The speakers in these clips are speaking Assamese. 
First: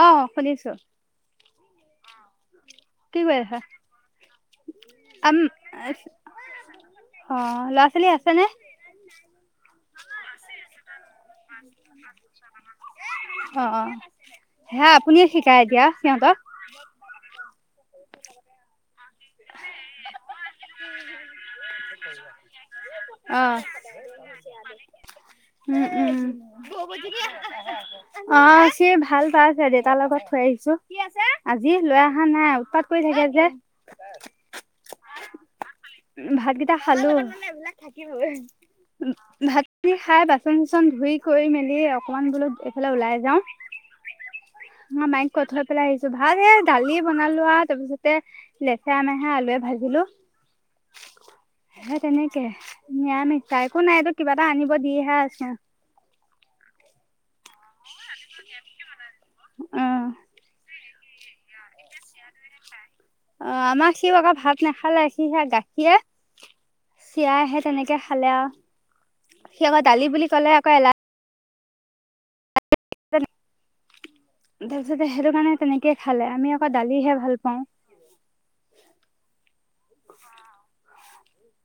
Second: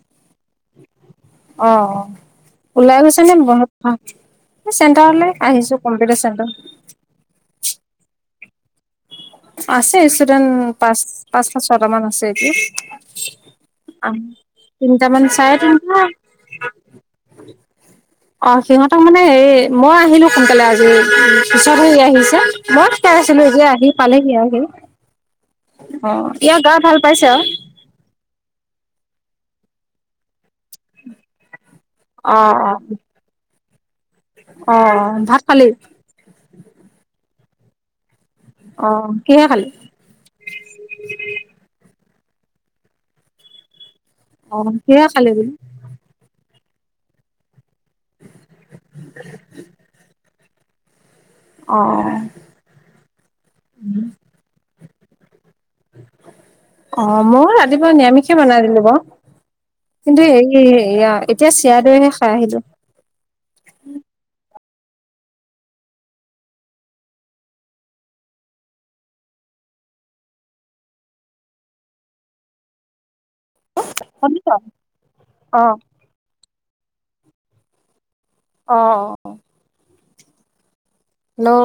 অ' শুনিছো। অ' অ'। ওলাই কি গৈছে নে কৰি আছা ঘৰত থাক চেণ্টাৰলৈ আম আহিছো কম্পিউটাৰ চেণ্টাৰ। অ', ল'ৰা ছোৱালী আছে নে? আছে ষ্টুডেণ্ট পাঁচ পাঁচটা ছয়টামান আছে এতিয়া। অ অ সেয়া তিনিটামান আপুনিয়ে চাৰে শিকাই এতিয়া তিনিটা সিহঁতক অ' সিহঁতক মানে হে মই আহিলো সোনকালে আজি। পিছত সি আহিছে মই শিকাই আছিলো অ এতিয়া আহি পালেহি আৰু সি। উম, উম। ভাল পাইছে আৰু অ' সি ভাল পাইছে দেউতাৰ লগত থৈ আহিছো আজি লৰা। হা অ নাই উৎপাত কৰি থাকে যে। অ' ভাত খালি? ভাতকেইটা খালোঁ থাকিবই অ কিহে ভাত খালি খাই বাচন চাচন ধুই কৰি মেলি অকমান বোলো এইফালে ওলাই যাওঁ। অ', কিহে খালী বোলো? ভাত এইয়া দালি বনালো আৰু তাৰপিছতে লেচেৰা মেহেৰা আলুৱে ভাজিলো। অ সেই তেনেকে নিৰামিষ পাই একো নাই এইটোক কিবা এটা আনিব দিহে আছোঁ। অ' ময়ো ৰাতিপুৱা নিৰামিষে বনাই দিলো বাৰু। অ কিন্তু এইয়া এতিয়া চিৰা দৈহে খাই আহিলো। অ', আমাৰ সিও আকৌ ভাত নাখালে সি সেয়া গাখীৰে চিৰাই সে তেনেকে খালে আৰু সি আকৌ দালি বুলি ক'লে আকৌ এলাহ [unintelligible] তাৰ পিছতে সেইটো কাৰণে অ তেনেকে খালে আমি আকৌ দালিহে ভাল পাওঁ। অ' অ'। হেল্লো'।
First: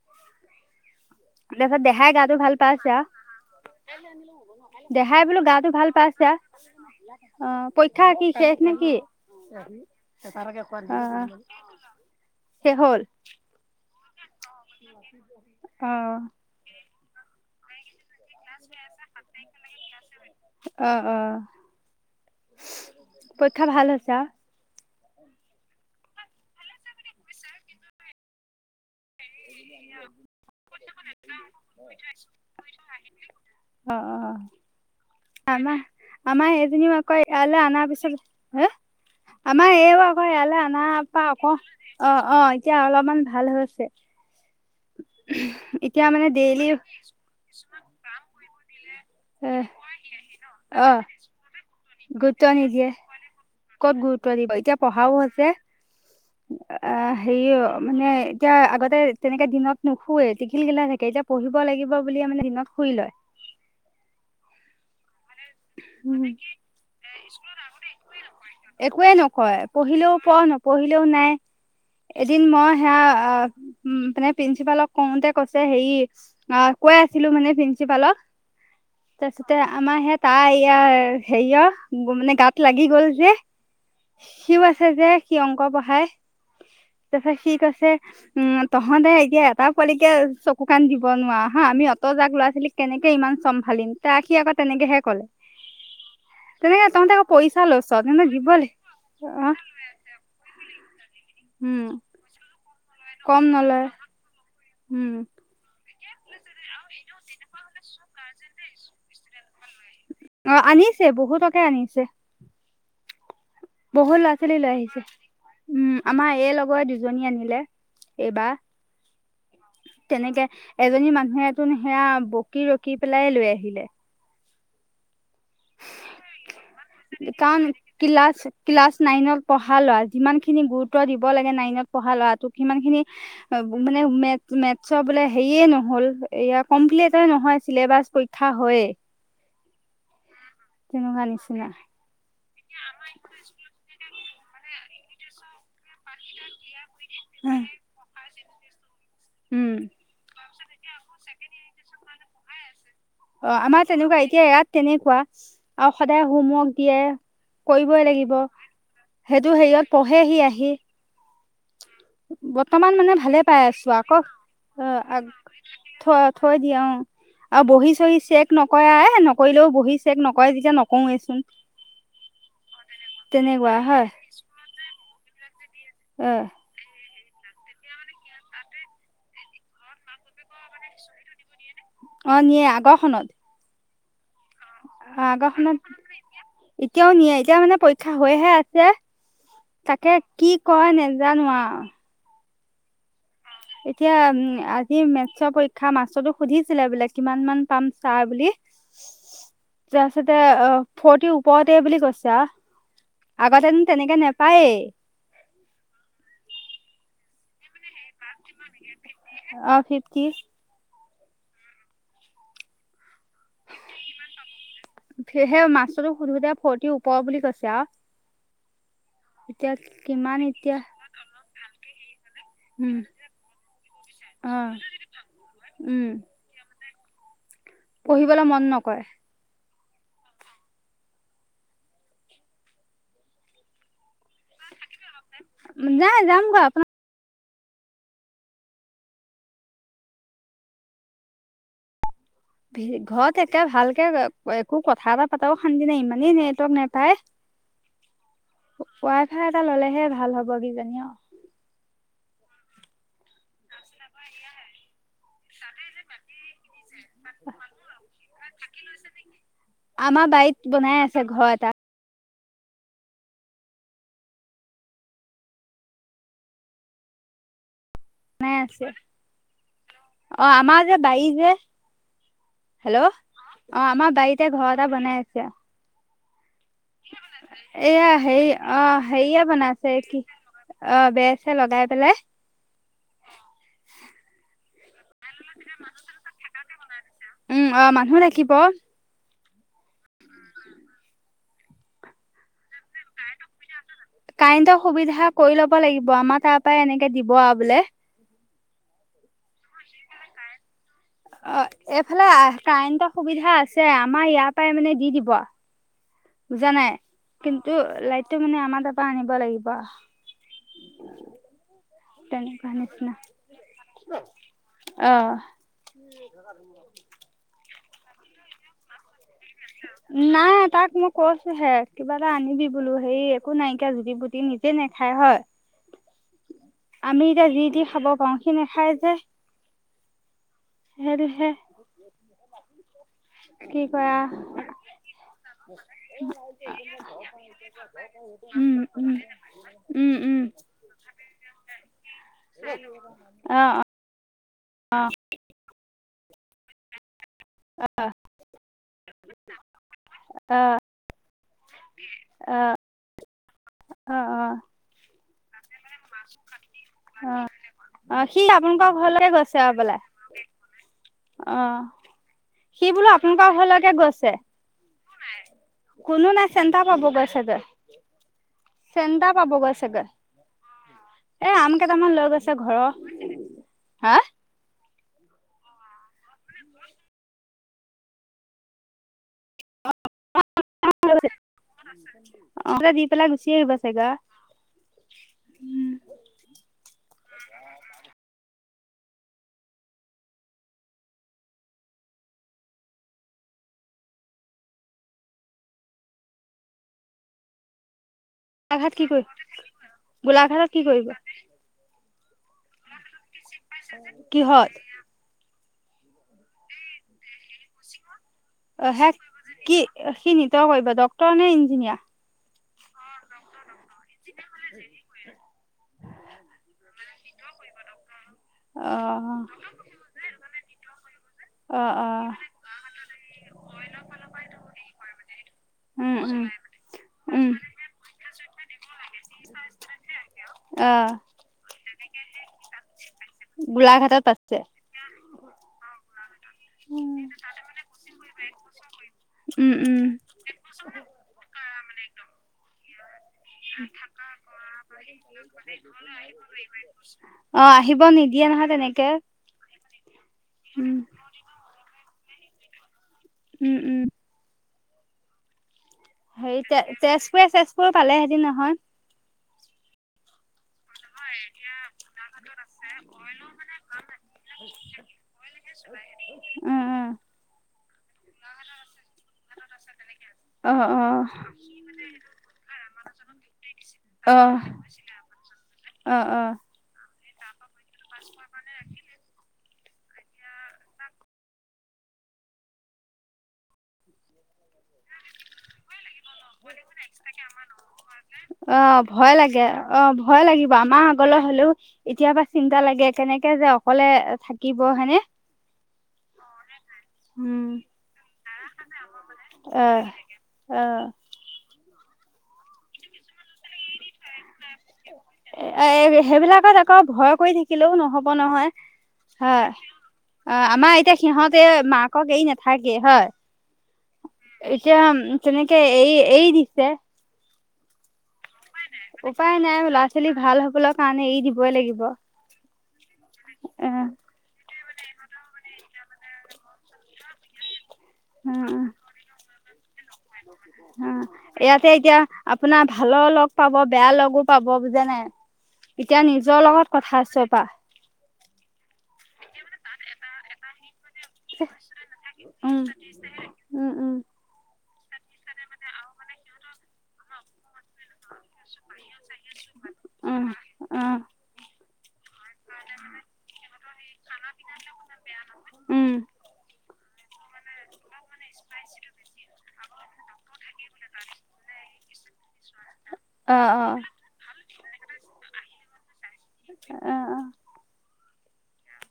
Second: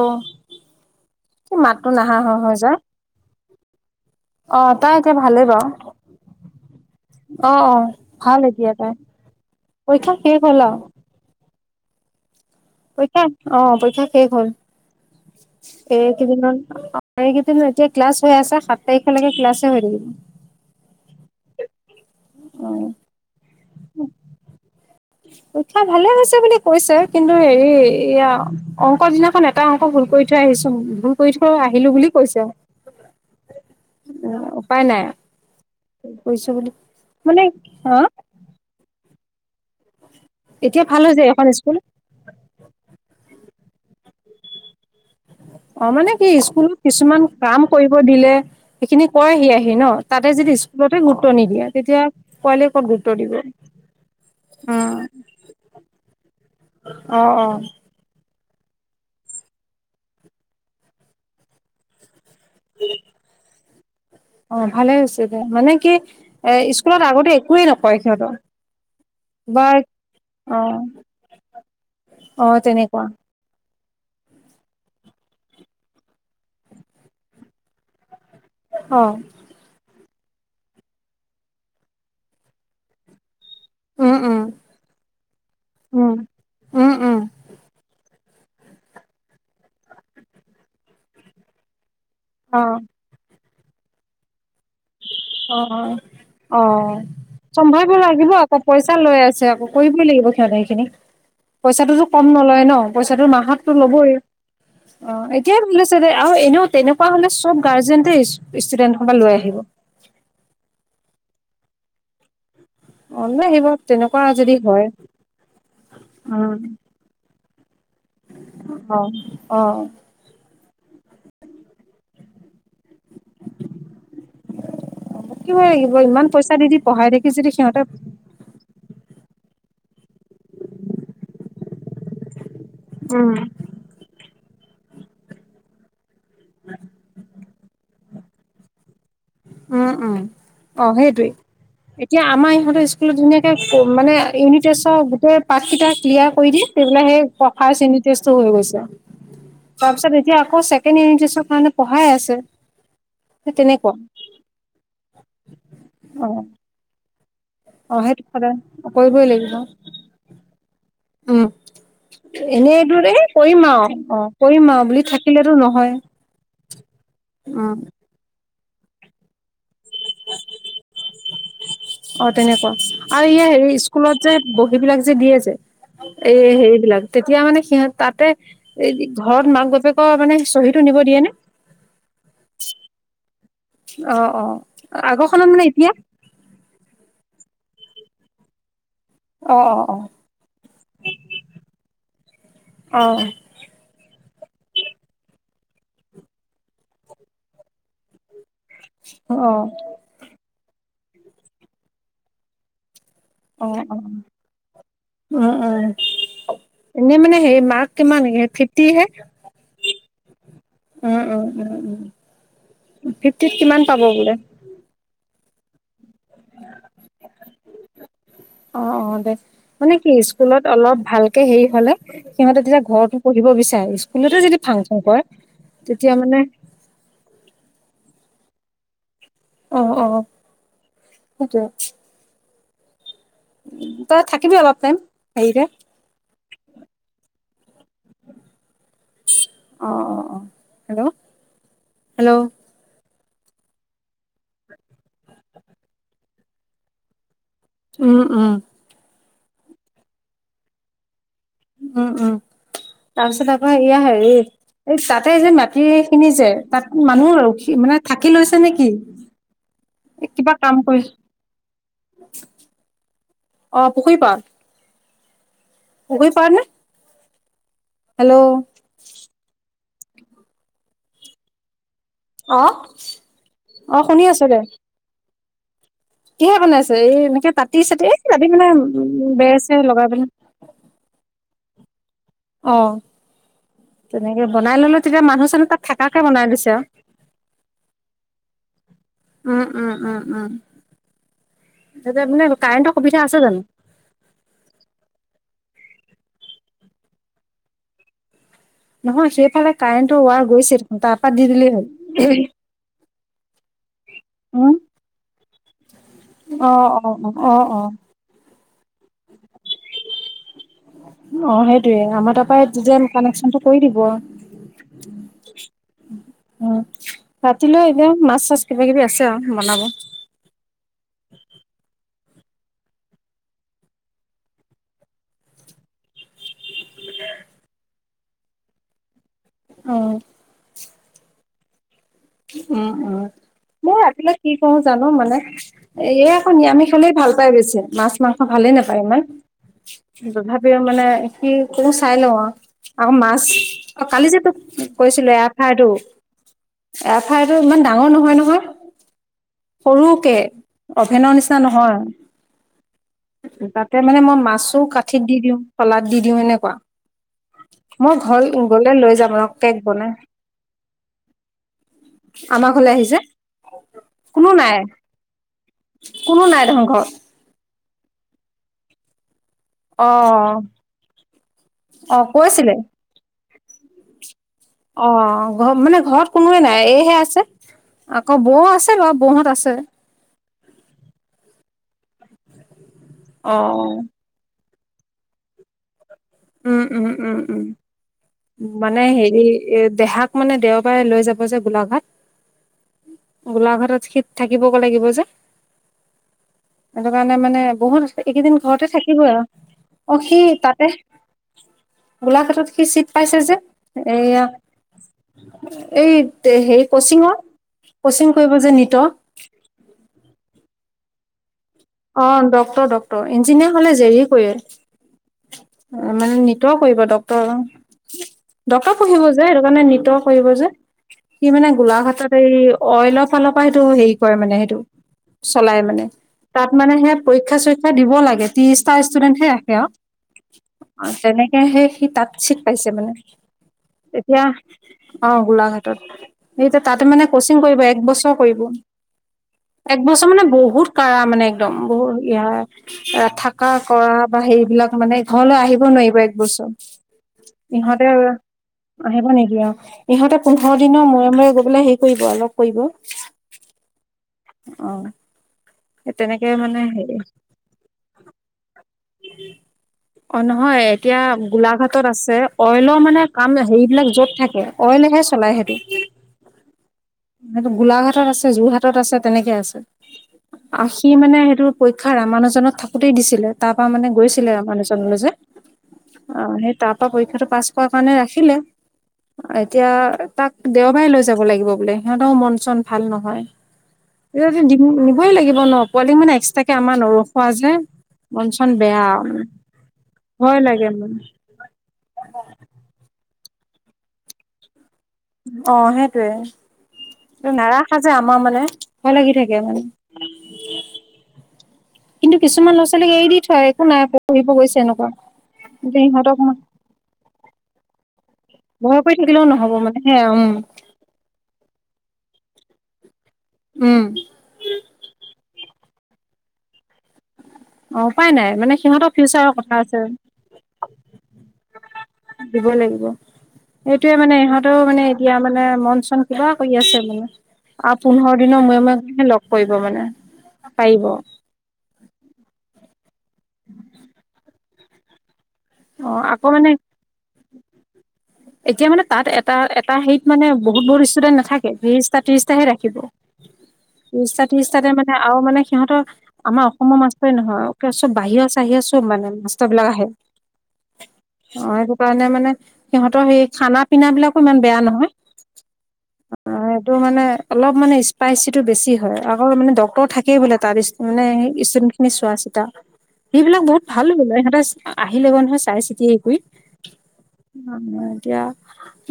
তাৰপিছত দেহাই গাটো ভাল যায়। পাইছে আ। অ তাই এতিয়া দেহাই বোলো ভালেই বাৰু। গাতো ভাল পাইছে। অ' অ পৰীক্ষা কি ভাল শেষ এতিয়া নে তাই। কি, অ'। পৰীক্ষা শেষ হ'ল আও। [unintelligible] হ'ল পৰীক্ষা, অ' পৰীক্ষা শেষ হ'ল, অ এই কেইদিনত এইকেইদিন এতিয়া ক্লাছ হৈ আছে সাত তাৰিখলৈকে ক্লাছে হৈ থাকিব। অ' অ', অ পৰীক্ষা ভাল হৈছে আ। পৰীক্ষা ভালে হৈছে বুলি কৈছে, কিন্তু হেৰি এয়া অংক দিনাখন [unintelligible] অ' এটা অংক ভুল কৰি থৈ আহিছো ভুল কৰি থৈ আহিলো বুলি কৈছে। অ' উম উপায় নাই আমা, কৰিছো আমাৰ বুলি এজনিও আকৌ মানে ইয়ালে অনা হা পিছত হে, আমৰ এইও আকৌ ইয়ালৈ অনা এতিয়া ভাল পা হৈছে এখন আকৌ স্কুল অ', অ' এতিয়া অলপমান ভাল হৈছে। অ' এতিয়া মানে কি ডেইলি এ স্কুলত কিছুমান কাম কৰিব দিলে সেইখিনি কয়হি আহি ন? তাতে যদি অ স্কুলতে গুৰুত্ব নিদিয়ে তেতিয়া গুৰুত্ব পোৱালি ক'ত নিদিয়ে গুৰুত্ব দিব? ক'ত গুৰুত্ব দিব, এতিয়া উম পঢ়াও হৈছে, আঁ অ অ হেৰি মানে এতিয়া আগতে তেনেকে দিনত নোশুৱে টিখিলগিলাই থাকে, এতিয়া পঢ়িব লাগিব বুলিয়ে মানে দিনত শুই লয়। অ' ভালে হৈছে দে, মানে কি উম এ স্কুলত আগতে একোৱে নকয় সিহঁতক। একোৱে নকয় বা পঢ়িলেও পঢ় অ নপঢ়িলেও নাই। এদিন অ মই সেয়া তেনেকুৱা উ মানে প্ৰিঞ্চিপালক কওঁতে কৈছে হেৰি অ' কৈ আছিলো মানে প্ৰিঞ্চিপালক অ'। তাতে আমাৰ সেই তাৰ ইয়াৰ হেৰিয়াৰ মানে গাত লাগি গ'ল যে উম উম সিও আছে যে সি অংক পঢ়ায়, উম উম উম তাৰ পাছত সি কৈছে উম, তহঁতে এতিয়া এটা পোৱালিকে চকু কাণ দিব নোৱাৰ হা'। আমি অত অত যাক ল'ৰা অ ছোৱালী কেনেকে ইমান চম্ভালিম ত আহ সি আকৌ তেনেকে ক'লে অ', অ'। তহঁতে আকৌ পইচা চম্ভালিব লৈছ তেন্তে লাগিব দিব আকৌ পইচা লৈ আছে অ' আকৌ কৰিবই লাগিব সিহঁত সেইখিনি। উম। পইচাটোতো কম নলয় ন? পইচাটো কম মাহতো নলয় ল'বই উম অ'। এতিয়াই ভালছে আৰু এনেও তেনেকুৱা হ'লে চব গাৰ্জেন ষ্টুডেণ্টৰ সোপা লৈ আহিব। অ' আনিছেই বহুতকে আনিছে। অ' লৈ আহিব। বহুত তেনেকুৱা ল'ৰা যদি ছোৱালী লৈ হয় আহিছে, উম, আমাৰ উম এই লগৰে দুজনী আনিলে। এইবাৰ অ', অ'। তেনেকে, এজনী মানুহ তো সেইয়া বকি ৰকি পেলাই লৈ আহিলে। বকিবই লাগিব, ইমান পইচা দি দি পঢ়াই থাকি যদি সিহঁতে কিলাচ ক্লাছ নাইনত পঢ়া ল'ৰা, যিমান খিনি গুৰুত্ব দিব লাগে নাইনত পঢ়া ল'ৰাটোক সিমান খিনি উম অ মানে মে মেথছৰ বোলে হেৰিয়ে নহ'ল এইয়া কমপ্লিটেই নহয় চিলেবাছ পৰীক্ষা হয়য়েই। উম, উম অ' তেনেকুৱা সেইটোৱেই। নিচিনা এতিয়া আমাৰ ইহঁতৰ স্কুলত ধুনীয়াকৈ মানে ইউনিট টেষ্টৰ গোটেই পাৰ্টকেইটা ক্লিয়াৰ কৰি দিয়ে। দি পেলাই সেই ফাৰ্ষ্ট ইউনিট টেষ্টো হৈ গৈছে। উম। হোৱাৰপিছত এতিয়া আকৌ ছেকেণ্ড ইউনিট টেষ্টৰ কাৰনে পঢ়াই আছে। অ' আমাৰ তেনেকুৱা এতিয়া ইয়াত তেনেকুৱা আৰু অ সদায় হোম ৱৰ্ক দিয়ে। অ কৰিবই সেইটো লাগিব, সদায় কৰিবই সেইটো লাগিব হেৰিয়াত পঢ়েহি আহি। উম। এনেই বৰ্তমান এইদৰে মানে ভালে পাই কৰিমা আছো আকৌ আৰু অ' কৰিম আৰু বুলি অ', আগ থাকিলেতো নহয়। থৈ থৈ দিয়ে অ'। আৰু উম বহি চহি চেক নকৰে এ নকৰিলেও বহি চেক নকৰে যেতিয়া নকৰোৱেচোন। অ' তেনেকুৱা, আৰু ইয়ে তেনেকুৱা হেৰি হয় স্কুলত যে বহী বিলাক যে দিয়ে যে, অ', এই হেৰি বিলাক তেতিয়া মানে সিহঁত তাতে এ ঘৰত মাক বাপেকৰ মানে চহীটো নিব দিয়ে নে? অঁ নিয়ে আগৰখনত। অ অ, আগৰখনত মানে এতিয়া? এতিয়াও নিয়ে এতিয়া মানে পৰীক্ষা হৈহে আছে। অ অ তাকে কি কয় নেজানো আও। অ। এতিয়া উম আজি মেটছৰ পৰীক্ষা মাষ্টৰক সুধিছিলে বোলে কিমান মান পাম ছাৰ বুলি। অ। তাৰপিছতে অ ফৰ্টি ওপৰতে বুলি কৈছে আও। আগতেনো তেনেকুৱা নেপায়েই। ওম ওম, এনেই মানে সেই মাৰ্ক কিমান ফিফটি হে? অ ফিফটি। ওম ওম ওম, ফিফটিত কিমান পাব বোলে? সে সেই মাষ্টৰটোক সুধোতে ফৰ্তি ওপৰ বুলি কৈছে আও। অ অ দে, মানে কি স্কুলত এতিয়া অলপ ভালকে হেৰি হলে সিহঁতে তেতিয়া উম ঘৰটো - পঢ়িব বিচাৰে, স্কুলতে অ যদি ফাং ফুং কৰে তেতিয়া মানে- পঢ়িবলে মন নকৰে। অ অ, সেইটোৱে। তই থাকিবি অলপ টাইম, হেৰিতে? নাই যাম গৈ আপোনা- অ অ অ হেল্লো' হেল্লো' ভি ঘৰত একে ভালকে একো কথা এটা পাতাও শান্তি নাই ইমানেই নেটৱৰ্ক নেপায়। উম উম। ৱাই ফাই এটা ললেহে ভাল হব কিজানি আও। উম উম, তাৰ পিছত আকৌ এয়া হেৰি এই তাতে যে মাটি এইখিনি যে তাত মানুহ ৰখি মানে থাকি লৈছে নেকি? আমাৰ বাৰীত বনাই আছে ঘৰ এটা। অ পুখুৰী পাৰত? পুখুৰী পাৰত নে? হেল্লো' বনাই অ আমাৰ যে বাৰী যে অ হেল্লো', অ আমাৰ বাৰীতে ঘৰ এটা বনাই আছে। কিহেৰে বনাইছে? এই এনেকে তাতি এয়া চাতি এই হেৰি তাতি কিনে অ উম হেৰিয়ে বেৰ বনাইছে চেৰ লগাই কি পিনে। অ বেৰ চেৰ লগাই পেলেই অ, তেনেকে বনাই ল'লে। তেতিয়া মানুহ চানুহ তাত থকাকে বনাই দিছে আও। উম অ মানুহ ৰাখিব উম উম উম উম, তেতিয়া পিনে কাৰেণ্টৰ সুবিধা আছে জানো? কাৰেণ্টৰ সুবিধা কৰি ল'ব লাগিব আমাৰ তাৰ পৰা এনেকে দিব আও বোলে। নহয় সেইফালে কাৰেণ্টৰ ৱাৰ গৈছিল। অ এইফালে কাৰেণ্টৰ সুবিধা আছে আমাৰ ইয়াৰ উম পৰাই মানে দি দিব আও। বুজা অ নাই, অ অ কিন্তু অ লাইটটো মানে আমাৰ তাৰপৰা আনিব লাগিব আও। অ সেইটোৱে, আমাৰ তাৰপৰা যেন নিচিনা কানেকচনটো কৰি দিব। অ। উম, ৰাতিলৈ এতিয়া মাছ চাছ কিবা কিবি আছে আও বনাব। নাই তাক মই কৈছোঁ হে কিবা এটা আনিবি বোলো হেই একো নাইকিয়া জুতি পুটি নি- নেখায় হয়। [unintelligible] আমি এতিয়া যি তি খাব পাৰোঁ, সি নেখায় যে। অ। সেইটোহে। উম উম। কি মো কৰা ৰাতিলৈ কি কৰো জানো, মানে এ আকৌ নিৰামি খালেই ভাল পায় বেছি মাছ মাংস। ভালে উম নাপায় উম ইমান। উম উম। তথাপিও মানে কি কৰো চাই লওঁ আকৌ মাছ। অ অঁ কালি যে তোক কৈছিলোঁ, এফাইটো। এফ আই আৰটো ইমান ডাঙৰ নহয় নহয়। সৰুকে অভেনৰ নিচিনা নহয়। তাতে অ অ মানে মই মাছো কাঠিত দি দিওঁ। শলাত দি দিওঁ এনেকুৱা অ। মই অ সি ঘৰ আপোনালোকৰ গলে লৈ ঘৰলৈ যাম ৰ গৈছে কেক হবলা বনাই অ। আমাৰ সি ঘৰলে বোলো আহিছে আপোনালোকৰ ঘৰলৈকে গৈছে। কোনো নাই কোনো নাই চেন্টাৰ পাব গৈছে যে, চেন্টাৰ পাব গৈ চাগে। অ। এ আম কেইটামান অ লৈ গৈছে কৈছিলে ঘৰৰ, হা। অ ঘৰত মানে ঘৰত কোনোৱে নাই এইহে আছে। আকৌ বৌ আছে বাৰু বৌহঁত আছে। অ দি পেলায় গুছিয়ে আহিবা চাগে। উম উম উম উম। মানে হেৰি দেহাক মানে দেওবাৰে লৈ যাব যে গোলাঘাট। গোলাঘাটত শীত থাকিব লাগিব যে। সেইটো কাৰণে মানে বহুত এইকেইদিন ঘৰতে গোলাঘাট কি কৰি থাকিবই আৰু অ সি গোলাঘাটত কি তাতে। কৰিব গোলাঘাটত সি চিট পাইছে যে এয়া। কিহত এই হে কচিঙৰ। কচিং কৰিব যে। অ নিটৰ সে কি সি নিত কৰিব ডক্টৰ নে ইঞ্জিনিয়াৰ? অ ডক্টৰ ডক্টৰ। ইঞ্জিনিয়াৰ হ'লে জে ই কৰে মানে নিটৰ কৰিব ডক্টৰ। ডক্টৰ পঢ়িব যে অ সেইটো কাৰণে নিটৰ কৰিব যে। সি মানে অ অ গোলাঘাটত এই অইলৰ ফালৰ পৰা সেইটো হেৰি কৰে মানে সেইটো। চলাই মানে। উম উম তাত মানে সেয়া উম পৰীক্ষা চৰীক্ষা দিব লাগে ত্ৰিশটা ষ্টুডেন্টহে ৰাখে অ আৰু। তেনেকেহে সি তাঁত চিট পাইছে মানে। গোলাঘাটত এতিয়া আছে। অ গোলাঘাটত, এতিয়া তাতে মানে কচিং কৰিব এক বছৰ কৰিব। উম উম একবছৰ মানে বহুত কাঢ়া মানে একদম বহুত ই হয় থাক। ককা কৰা বা সেইবিলাক মানে ঘৰলৈ আহিব নোৱাৰিব এক বছৰ। অ আহিব ইহঁতে। নিদিয়ে নহয় তেনেকে আহিব নিদিয়ে অ, ইহঁতে পোন্ধৰ উম দিনৰ মূৰে মূৰে গৈ পেলে হেৰি কৰিব লগ কৰিব। উম উম। আহ। হেৰি তে তেজপুৰ, তেজপুৰ পালেহেঁতিন নহয়। [inaudible] অ নহয় এতিয়া গোলাঘাটত, আছে অইলৰ মানে কাম হেৰি বিলাক যত থাকে। অইলে চলাই সেটো। উম উম সেটো গোলাঘাটত, আছে যোৰহাটত, আছে তেনেকে আছে। অ অ সি মানে সেইটো পৰীক্ষা ৰামানুজনত থাকোতেই দিছিলে। তাৰ পৰা মানে অ গৈছিলে মানুহলৈ যে অ অ আহ সেই তাৰ পৰীক্ষাটো পাছ কাৰণে ৰাখিলে এতিয়া তাক দেওবাৰে লৈ যাব লাগিব বোলে। সিহঁতৰও মন চন ভাল নহয়। নিবই লাগিব ন পোৱালি মানে এক্সট্ৰকে আমাৰ নৰখোৱা যে। মন চন অ বেয়া ভয় লাগে অ ভয় লাগিব লাগে আমাৰ মানে আগলৈ হলেও- এতিয়া পা চিন্তা লাগে কেনেকে যে অকলে থাকিব হয়নে। অ' সেইটোয়ে। নাৰাখা যে আমাৰ মানে ভয় লাগি থাকে অ মানে। অ কিন্তু, কিছুমান লৰা ছোৱালীক এৰি দি থয় একো নাই পঢ়িব গৈছে এনেকুৱা। এ, কিন্তু সিহঁতক সেইবিলাকত আকৌ' ভয় কৰি থাকিব- থাকিলেও নহ'ব নহয় ভয় কৰি থাকিলেও ন। নহব মানে সে উম অ' আমাৰ এতিয়া,। সিহঁতে মাকক এৰি নাথাকে হয়। উম'। এতিয়া তেনেকে এই এৰি এৰি দিছে। অ' উপাই নাই। মানে সিহঁতৰ ফিউচাৰৰ উপায় নাই কথা আছে ল'ৰা ছোৱালী ভাল হবলৈ কাৰণে এৰি দিবই লাগিব অ আৰু দিবই লাগিব। অ এইটোয়ে মানে ইহঁতেও মানে এতিয়া মানে মন চন কিবা কৰি আছে মানে। আহ পোন্ধৰ দিনৰ মূৰে -মূৰে লগ কৰিব মানে পাৰিব। অ ইয়াতে এতিয়া আপোনাৰ ভালৰ লগ পাব বেয়া লগো পাব বুজে নে। অ এতিয়া আকৌ নিজৰ মানে লগত কথা আছেপা। এতিয়া মানে তাত এটা এটা হত মানে বহুত- বহুত ইসটুডেন্ট আছে। থাকে ত্ৰিশটা ত্ৰিশটা হে উম ৰাখিব উম উম ত্ৰিশটা ত্ৰিশটাতে মানে আৰু মানে সিহঁতৰ আমাৰ অসমৰ মাষ্টৰেই নহয় চব বাহিৰৰ চাহিৰৰ চব মানে মাষ্টৰ বিলাক আহে। উম উম অ সেইটো কাৰণে মানে সিহঁতৰ সেই খানা- পিনা বিলাকো ইমান বেয়া নহয়। উম অ এইটো মানে অলপ মানে স্পাইচিটো বেছি হয়। আকৌ মানে ডক্তৰ, থাকেই বোলে তাৰ মানে ইঈখি [unintelligible] নি চোৱা চিতা অ সেইবিলাক বহুত অ ভাল বোলে। সিহঁতে আহিলে নহয় চাই চিতি হেৰি কৰি। অ' অ' অ' এতিয়া,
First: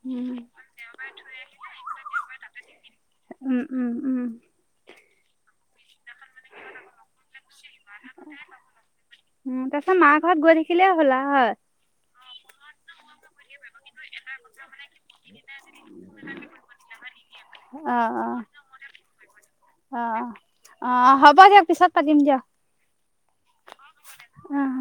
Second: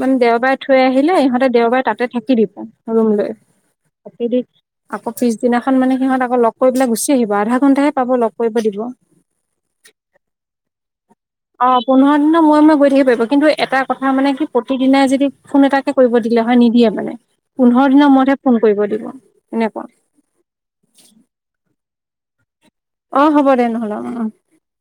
মানে, দেওবাৰে থৈ আহিলে সিহঁতে দেওবাৰে তাতে থাকি দিবা ৰুম লৈ। উম উম উম তাকে দি, আকৌ' পিছদিনাখন মানে সিহঁত আকৌ লগ পেলাই গুচি আহিব আধা ঘণ্টাাহে পাব লগ কৰিব দিব। উম তাৰ পিছত মাহ হত গৈ থাকিলে হ'ল হয়। অ' পোন্ধৰ দিনৰ মূৰে- মূৰে গৈ থাকিব পাৰিব কিন্তু এটা কথা মানে, কি প্ৰতিদিদিনাই যদি ফোন এটাকে কৰিব দিলে হয় নিদিয়ে মানে। পোন্ধৰ অ অ দিনৰ মূৰতহে ফোন কৰিব দিব এনেকুৱা। অ' অ হব দিয়ক পিছত পাতিম দিয়ক। অ' হ'ব দে নহ'লে অ' উম।